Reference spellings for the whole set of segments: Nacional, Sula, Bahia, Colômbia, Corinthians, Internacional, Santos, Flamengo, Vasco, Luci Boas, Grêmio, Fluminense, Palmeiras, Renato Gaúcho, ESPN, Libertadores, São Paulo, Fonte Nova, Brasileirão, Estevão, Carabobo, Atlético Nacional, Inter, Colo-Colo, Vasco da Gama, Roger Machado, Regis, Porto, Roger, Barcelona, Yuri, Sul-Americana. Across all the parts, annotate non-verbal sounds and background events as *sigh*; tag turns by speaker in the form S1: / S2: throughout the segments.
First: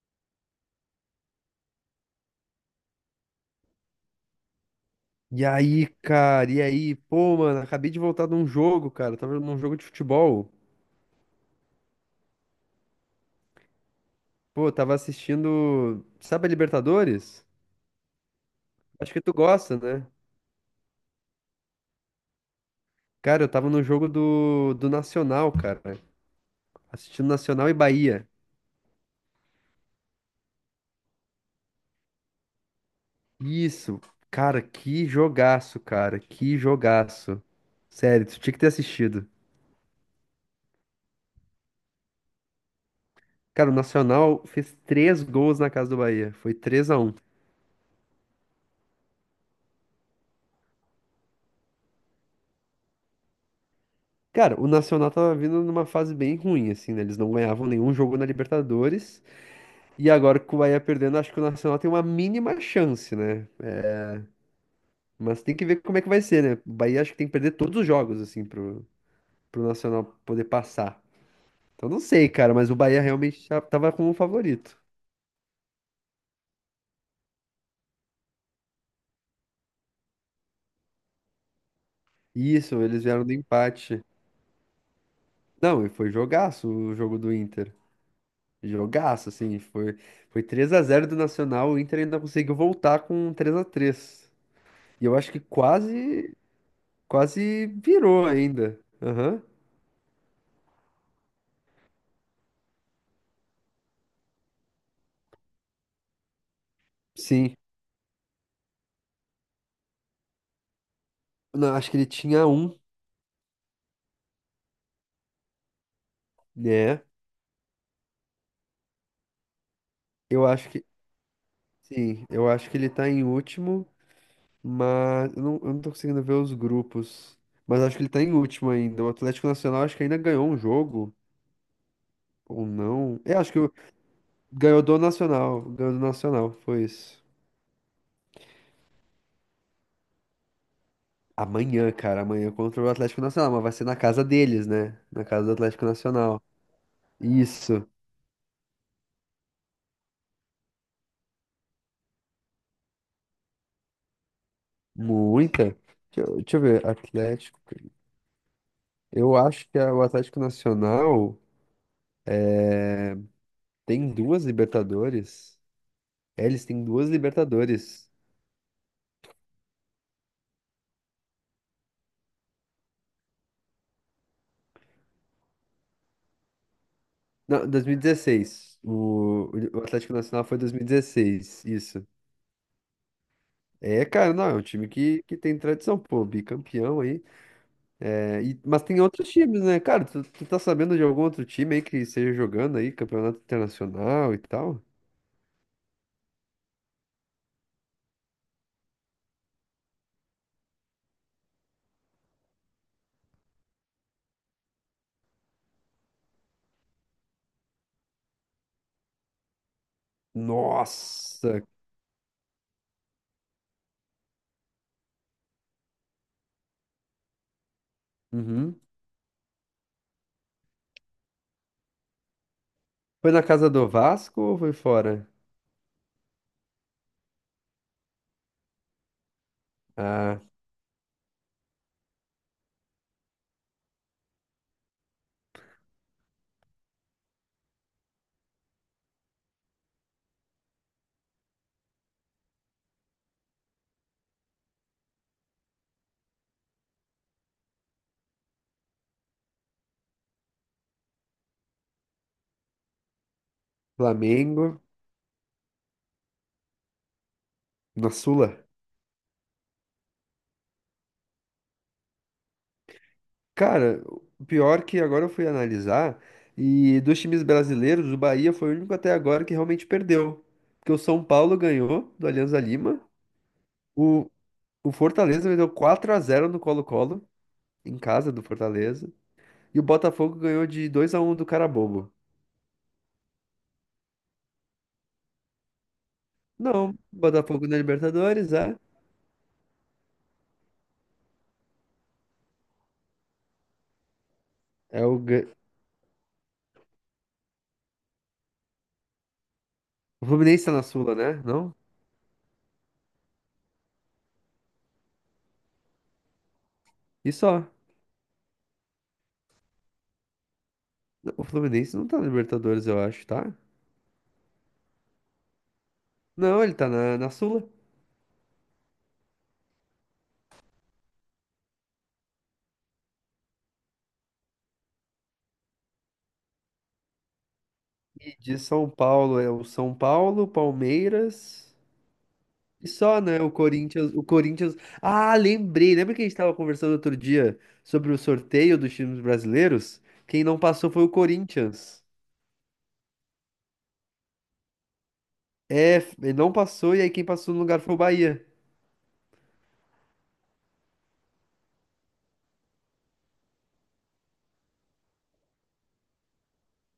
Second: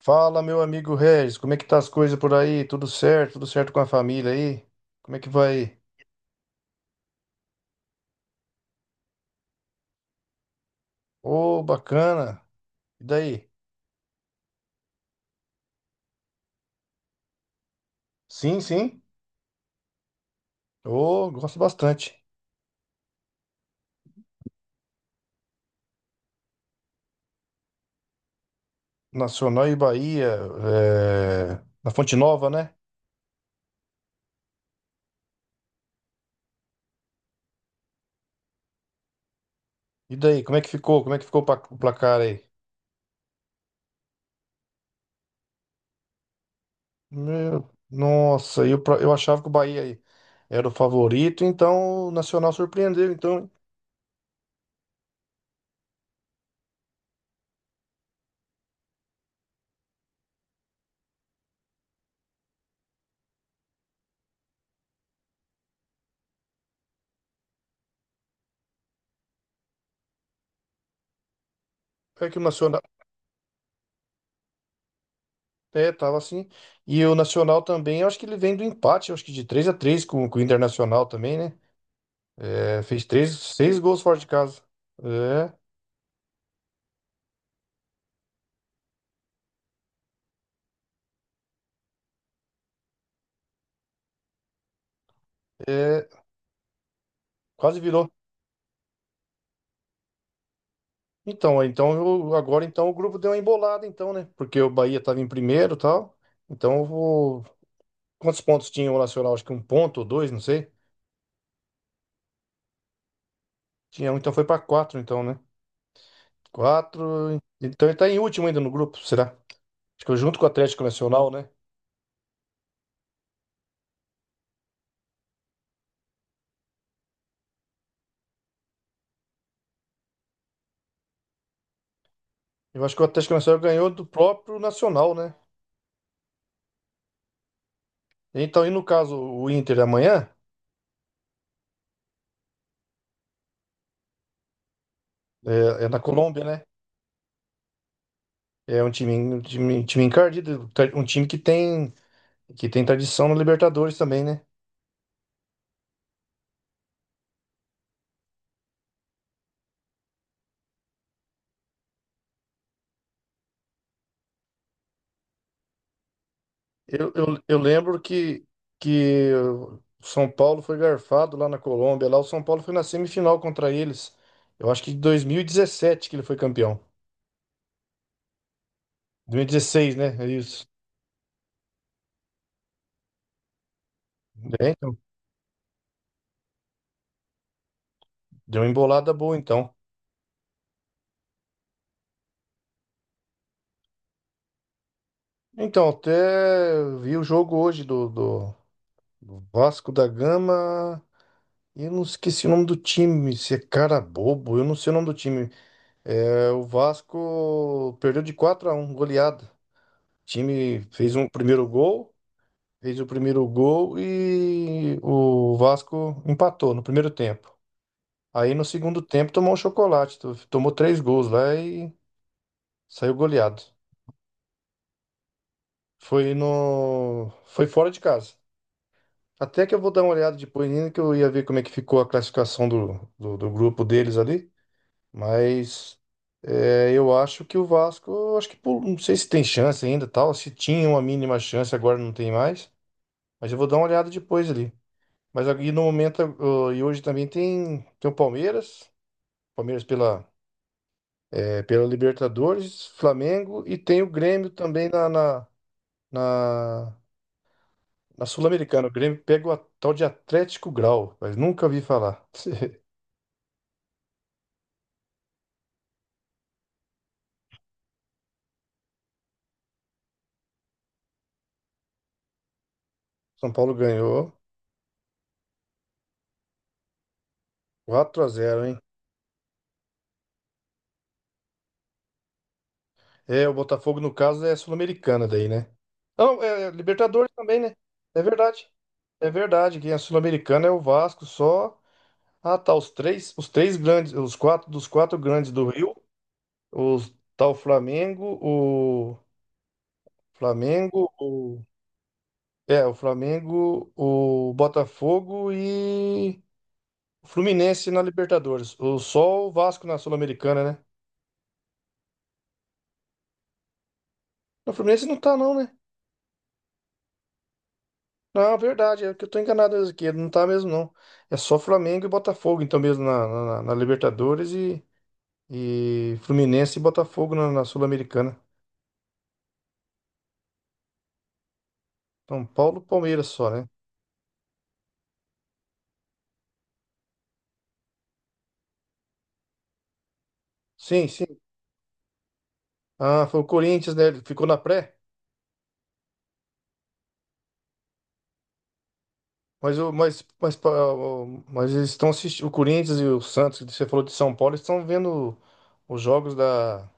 S1: Fala, meu amigo Regis, como é que tá as coisas por aí? Tudo certo? Tudo certo com a família aí? Como é que
S2: E
S1: vai?
S2: aí, cara, e aí? Pô, mano, acabei de voltar de um jogo, cara. Tava num jogo de futebol.
S1: Ô, bacana. E daí?
S2: Pô, tava assistindo. Sabe a Libertadores?
S1: Sim, sim.
S2: Acho que tu gosta, né?
S1: Ô, gosto bastante.
S2: Cara, eu tava no jogo do Nacional, cara. Assistindo Nacional e Bahia.
S1: Nacional e Bahia, é, na Fonte Nova, né?
S2: Isso, cara, que jogaço, cara. Que jogaço. Sério, tu tinha que ter assistido.
S1: E daí, como é que ficou? Como é que ficou o placar aí?
S2: Cara, o Nacional fez três gols na casa do Bahia. Foi 3 a um.
S1: Meu, nossa, eu achava que o Bahia aí era o favorito, então o Nacional surpreendeu. Então,
S2: Cara, o Nacional tava vindo numa fase bem ruim, assim, né? Eles não ganhavam nenhum jogo na Libertadores. E agora que o Bahia perdendo, acho que o Nacional tem uma mínima chance, né? Mas tem que ver como é que vai ser, né? O Bahia acho que tem que perder todos os jogos, assim, pro Nacional poder passar. Então não
S1: é
S2: sei,
S1: que o
S2: cara, mas o
S1: Nacional.
S2: Bahia realmente tava como favorito.
S1: É, tava assim. E o Nacional também, eu acho que ele vem do empate, eu acho que de 3-3 com o Internacional também, né?
S2: Isso,
S1: É,
S2: eles
S1: fez
S2: vieram
S1: três,
S2: do
S1: seis gols
S2: empate.
S1: fora de casa. É,
S2: Não, e foi jogaço o jogo do Inter. Jogaço, assim, foi três a zero do Nacional, o Inter ainda conseguiu voltar com três a três. E eu acho que
S1: é,
S2: quase
S1: quase virou.
S2: virou ainda. Aham,
S1: Então, agora então o grupo deu uma embolada, então, né? Porque o Bahia tava em primeiro e tal. Então,
S2: sim.
S1: quantos pontos tinha o Nacional? Acho que um ponto ou dois, não sei.
S2: Não, acho que ele tinha um,
S1: Tinha um, então foi pra quatro, então, né?
S2: né?
S1: Quatro. Então ele tá em último ainda no grupo, será? Acho que junto com
S2: Eu
S1: o
S2: acho
S1: Atlético
S2: que
S1: Nacional, né?
S2: sim, eu acho que ele tá em último, mas eu não tô conseguindo ver os grupos. Mas acho que ele tá em último ainda. O Atlético Nacional acho que ainda ganhou um jogo, ou
S1: Eu acho que o
S2: não.
S1: Atlético
S2: É, acho que
S1: Nacional ganhou do próprio
S2: ganhou do
S1: Nacional, né?
S2: Nacional. Ganhou do Nacional, foi isso.
S1: Então, e no caso, o Inter amanhã
S2: Amanhã, cara, amanhã contra o Atlético Nacional, mas vai ser na casa deles, né? Na casa do
S1: é,
S2: Atlético
S1: é na
S2: Nacional.
S1: Colômbia, né?
S2: Isso,
S1: É um time encardido, um time que tem tradição no Libertadores também, né?
S2: muita. Deixa eu ver, Atlético. Eu acho que o Atlético Nacional tem duas Libertadores. É, eles têm duas
S1: Eu lembro
S2: Libertadores.
S1: que o São Paulo foi garfado lá na Colômbia. Lá o São Paulo foi na semifinal contra eles. Eu acho que em 2017 que ele foi campeão.
S2: Não, 2016. O
S1: 2016,
S2: Atlético
S1: né? É
S2: Nacional foi
S1: isso.
S2: 2016, isso. É, cara, não, é um
S1: É,
S2: time
S1: então,
S2: que tem tradição, pô, bicampeão aí.
S1: deu uma
S2: Mas tem
S1: embolada
S2: outros
S1: boa,
S2: times,
S1: então.
S2: né? Cara, tu tá sabendo de algum outro time aí que esteja jogando aí, campeonato internacional e tal?
S1: Então, até vi o jogo hoje do, do Vasco da Gama. E eu não esqueci o nome do time, se é cara bobo, eu não sei o nome do time. É, o Vasco perdeu de 4-1, goleada. O time fez um
S2: Nossa!
S1: primeiro gol, fez o primeiro gol e o Vasco empatou no primeiro tempo. Aí no
S2: Uhum.
S1: segundo tempo tomou um chocolate, tomou três gols lá e saiu
S2: Foi na
S1: goleado.
S2: casa do Vasco ou foi fora?
S1: Foi no, Foi fora de casa. Até que eu vou dar uma olhada
S2: Ah,
S1: depois, ainda que eu ia ver como é que ficou a classificação do, do grupo deles ali. Mas eu acho que o Vasco, eu acho que não sei se tem chance ainda, tal. Se tinha uma mínima chance, agora não tem mais. Mas eu vou dar uma olhada depois ali. Mas aqui no momento, e hoje também tem o Palmeiras, Palmeiras pela Libertadores, Flamengo e tem o Grêmio
S2: Flamengo,
S1: também na, na, na,
S2: na
S1: na
S2: Sula.
S1: Sul-Americana. O Grêmio pega tal de Atlético Grau, mas nunca vi falar. *laughs*
S2: Cara, o pior que agora eu fui analisar, e dos times brasileiros, o Bahia foi o único até agora que realmente perdeu. Porque o São Paulo ganhou do Alianza Lima,
S1: São Paulo
S2: o,
S1: ganhou
S2: o Fortaleza meteu quatro a zero no Colo-Colo, em
S1: 4 a
S2: casa do
S1: zero, hein?
S2: Fortaleza, e o Botafogo ganhou de dois a um do Carabobo.
S1: É, o Botafogo, no caso, é Sul-Americana daí, né? Não, é
S2: Não,
S1: Libertadores também,
S2: Botafogo
S1: né?
S2: na
S1: É
S2: Libertadores,
S1: verdade.
S2: é.
S1: É verdade, quem é Sul-Americana é o Vasco só. Ah, tá, os quatro dos
S2: É
S1: quatro grandes do Rio, os tá
S2: o Fluminense tá na
S1: Flamengo,
S2: Sula, né?
S1: o
S2: Não?
S1: o Flamengo, o Botafogo e o
S2: E só.
S1: Fluminense na Libertadores. O só o Vasco na Sul-Americana, né?
S2: O Fluminense não tá na Libertadores, eu acho, tá?
S1: O Fluminense não tá não, né?
S2: Não, ele tá na Sula.
S1: Não, é verdade, é que eu tô enganado mesmo aqui, não tá mesmo não. É só Flamengo e Botafogo, então mesmo na Libertadores e Fluminense e Botafogo na Sul-Americana.
S2: De São Paulo é o São Paulo, Palmeiras
S1: São Paulo,
S2: e só,
S1: Palmeiras
S2: né?
S1: só, né?
S2: O Corinthians. Ah, lembrei. Lembra que a gente estava conversando outro dia sobre o sorteio dos times brasileiros? Quem não passou foi
S1: Sim,
S2: o
S1: sim.
S2: Corinthians.
S1: Ah, foi o Corinthians, né? Ele ficou na pré,
S2: É, ele não passou e aí quem passou no lugar foi o Bahia. *laughs*
S1: mas o mas mas, pa- o- mas eles estão assistindo o Corinthians e o Santos, que você falou de São Paulo, eles estão vendo os jogos da,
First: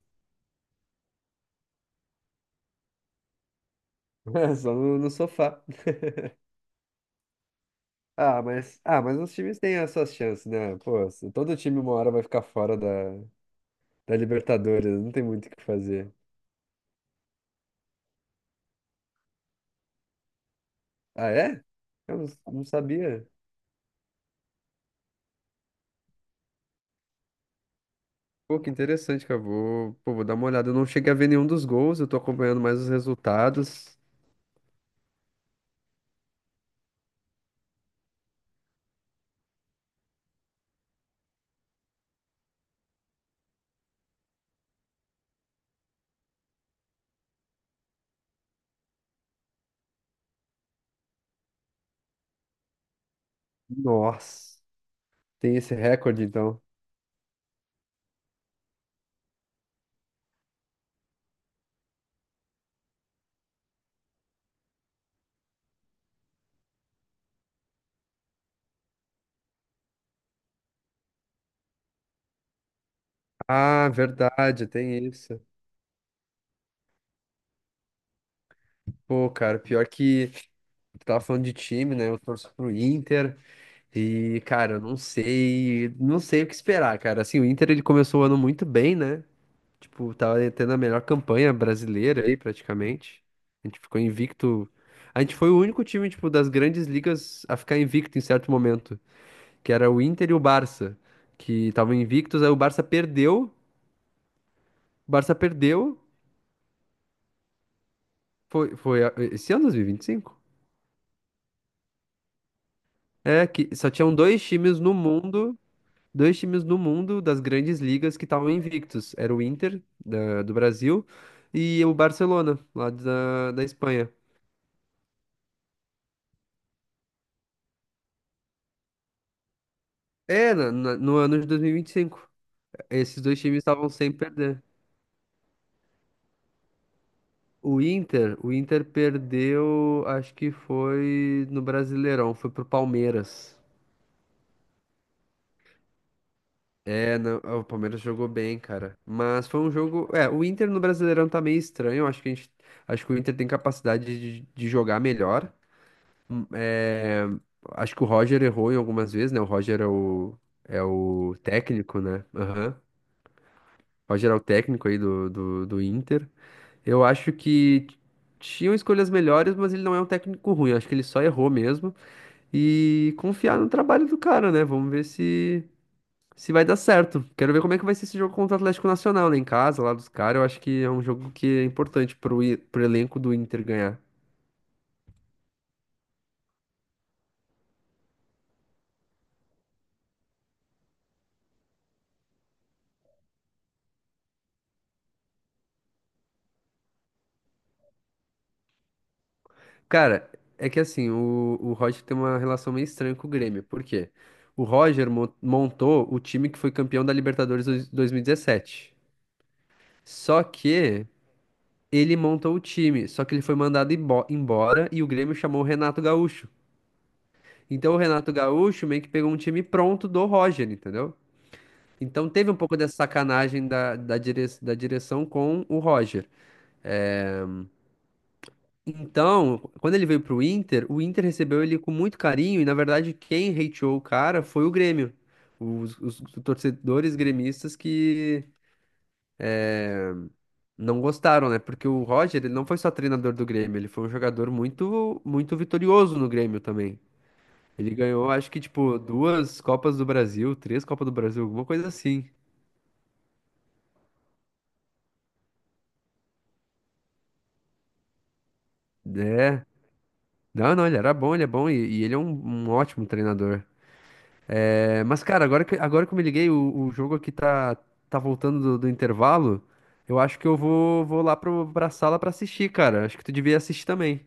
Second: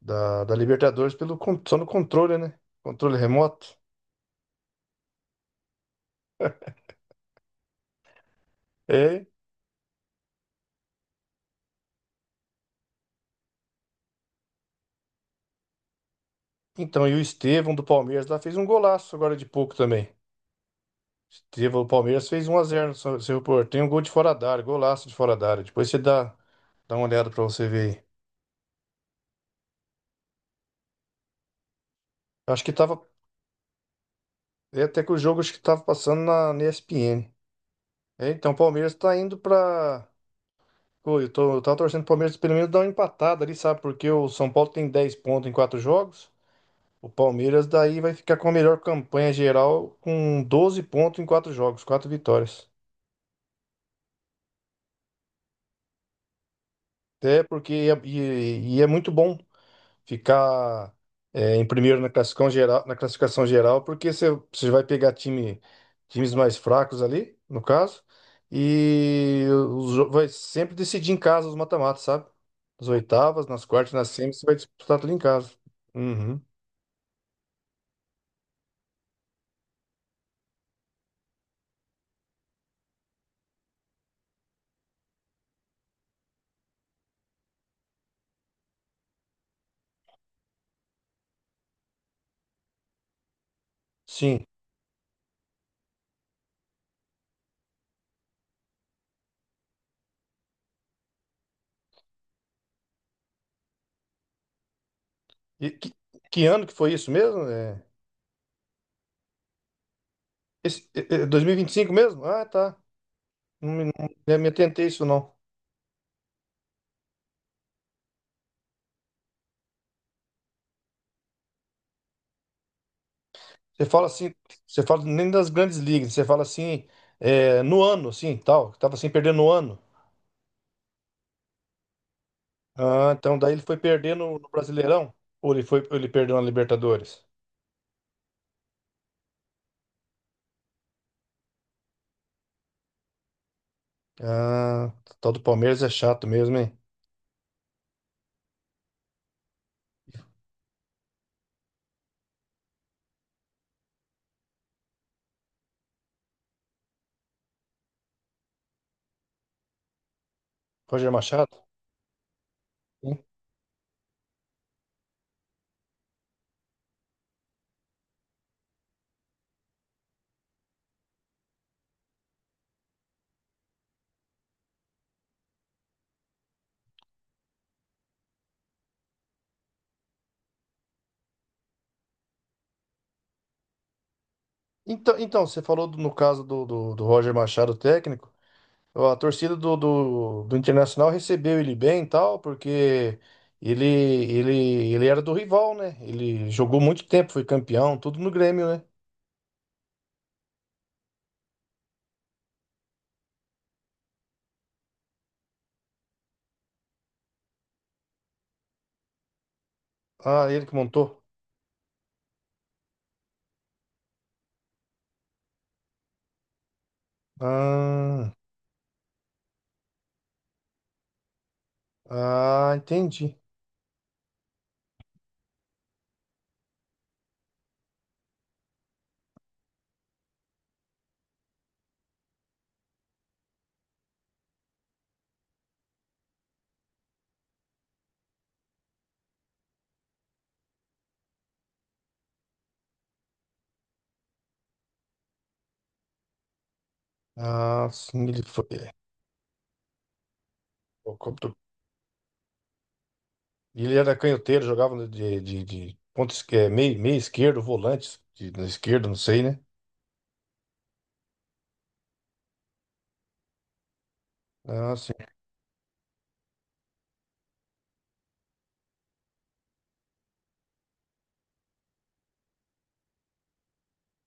S1: da, da Libertadores só no controle, né? Controle remoto.
S2: É, só no sofá. Mas
S1: É,
S2: os times têm as suas chances, né? Pô, se todo time uma hora vai ficar fora da Libertadores, não tem muito o que fazer.
S1: então, e o Estevão do Palmeiras lá fez um golaço agora de pouco também.
S2: Ah, é?
S1: Estevão do
S2: Eu não,
S1: Palmeiras fez um a
S2: não
S1: zero no
S2: sabia.
S1: seu Porto. Tem um gol de fora da área, golaço de fora da área. Depois você dá uma olhada pra você ver aí.
S2: Pô, que interessante, cara. Vou dar uma olhada. Eu não cheguei a ver nenhum dos gols, eu tô acompanhando
S1: Acho que
S2: mais os
S1: tava.
S2: resultados.
S1: É até que o jogo acho que tava passando na ESPN. É, então o Palmeiras tá indo pra. Pô, eu tava torcendo pro Palmeiras pelo menos dar uma empatada ali, sabe? Porque o São Paulo tem 10 pontos em 4 jogos. O Palmeiras daí vai ficar com a melhor campanha geral com 12 pontos em 4 jogos, 4 vitórias.
S2: Nossa, tem esse recorde, então.
S1: Até porque e é muito bom ficar em primeiro na classificação geral, porque você vai pegar times mais fracos ali, no caso, e vai sempre decidir em casa os mata-matas, sabe? Nas oitavas, nas
S2: Ah,
S1: quartas, nas semis, você vai
S2: verdade,
S1: disputar
S2: tem
S1: tudo em
S2: isso.
S1: casa. Uhum.
S2: Pô, cara, pior que tu tava falando de time, né? Eu torço pro Inter e, cara, eu não sei, não sei o que esperar, cara. Assim, o Inter ele começou o ano muito bem, né? Tipo, tava tendo a melhor campanha brasileira aí, praticamente. A gente ficou
S1: Sim.
S2: invicto. A gente foi o único time, tipo, das grandes ligas a ficar invicto em certo momento. Que era o Inter e o Barça, que estavam invictos, aí o Barça
S1: E
S2: perdeu,
S1: que ano que foi isso mesmo? É,
S2: foi esse ano 2025?
S1: esse, é 2025 mesmo? Ah, tá.
S2: É, que
S1: Não me,
S2: só tinham
S1: não
S2: dois
S1: me
S2: times
S1: atentei a
S2: no
S1: isso, não.
S2: mundo, dois times no mundo das grandes ligas que estavam invictos, era o Inter do Brasil e o Barcelona, lá da
S1: Você fala
S2: Espanha.
S1: assim, você fala nem das grandes ligas, você fala assim, é, no ano, assim, tal, que tava sem perder no ano.
S2: É, no ano de 2025,
S1: Ah,
S2: esses
S1: então
S2: dois
S1: daí
S2: times
S1: ele foi
S2: estavam sem
S1: perder no
S2: perder.
S1: Brasileirão? Ou ele perdeu na Libertadores?
S2: O Inter perdeu, acho que foi no Brasileirão, foi pro Palmeiras.
S1: Ah, o tal do Palmeiras é chato mesmo, hein?
S2: É, não, o Palmeiras jogou bem, cara. Mas foi um jogo. É, o Inter no Brasileirão tá meio estranho. Acho que o Inter tem capacidade de jogar melhor. É, acho que o Roger errou em algumas vezes, né? O Roger é o, é
S1: Roger
S2: o
S1: Machado?
S2: técnico, né? Aham.
S1: Sim.
S2: O Roger é o técnico aí do Inter. Eu acho que tinham escolhas melhores, mas ele não é um técnico ruim. Acho que ele só errou mesmo. E confiar no trabalho do cara, né? Vamos ver se vai dar certo. Quero ver como é que vai ser esse jogo contra o Atlético Nacional, né? Em casa, lá dos caras. Eu acho que é um jogo que é importante pro elenco do Inter ganhar.
S1: Então, você no caso do Roger Machado, técnico, ó, a torcida do Internacional recebeu ele bem e tal, porque ele, ele, ele era do rival, né? Ele jogou muito tempo, foi campeão, tudo no Grêmio, né?
S2: Cara, é que assim, o Roger tem uma relação meio estranha com o Grêmio. Por quê? O Roger montou o time que foi campeão da Libertadores 2017. Só
S1: Ah, ele que
S2: que
S1: montou?
S2: ele montou o time, só que ele foi mandado embora e o Grêmio chamou o Renato Gaúcho. Então o Renato
S1: Ah,
S2: Gaúcho meio que pegou um time pronto do Roger, entendeu? Então teve um
S1: ah,
S2: pouco dessa
S1: entendi.
S2: sacanagem da direção com o Roger. Então, quando ele veio pro Inter, o Inter recebeu ele com muito carinho e, na verdade, quem hateou o cara foi o Grêmio. Os torcedores gremistas que não gostaram, né? Porque o Roger, ele não foi só treinador do Grêmio, ele foi um jogador muito, muito vitorioso no Grêmio também.
S1: Ah,
S2: Ele
S1: sim,
S2: ganhou,
S1: ele
S2: acho que,
S1: foi.
S2: tipo, duas Copas do Brasil, três Copas do
S1: O
S2: Brasil,
S1: compro-
S2: alguma coisa assim.
S1: Ele era canhoteiro, jogava de ponta esquerda, meio esquerdo, volante, na esquerda, não sei, né?
S2: É. Não, não, ele era bom, ele é bom e ele é um ótimo treinador.
S1: Ah,
S2: É,
S1: sim.
S2: mas, cara, agora que eu me liguei, o jogo aqui tá voltando do intervalo. Eu acho que eu vou lá pra sala pra assistir, cara. Acho que tu devia assistir também.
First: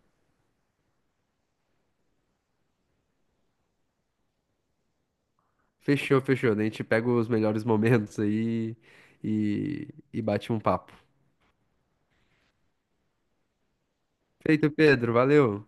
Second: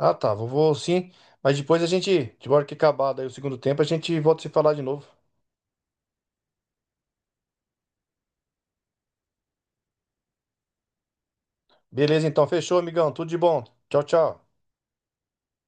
S1: Ah, tá, vou sim. Mas depois a gente, de hora que acabar daí o segundo tempo, a gente volta a se falar de novo.
S2: Fechou, fechou. Daí a gente pega os melhores momentos aí e bate um papo.
S1: Beleza, então, fechou, amigão. Tudo de bom. Tchau, tchau.
S2: Feito, Pedro. Valeu.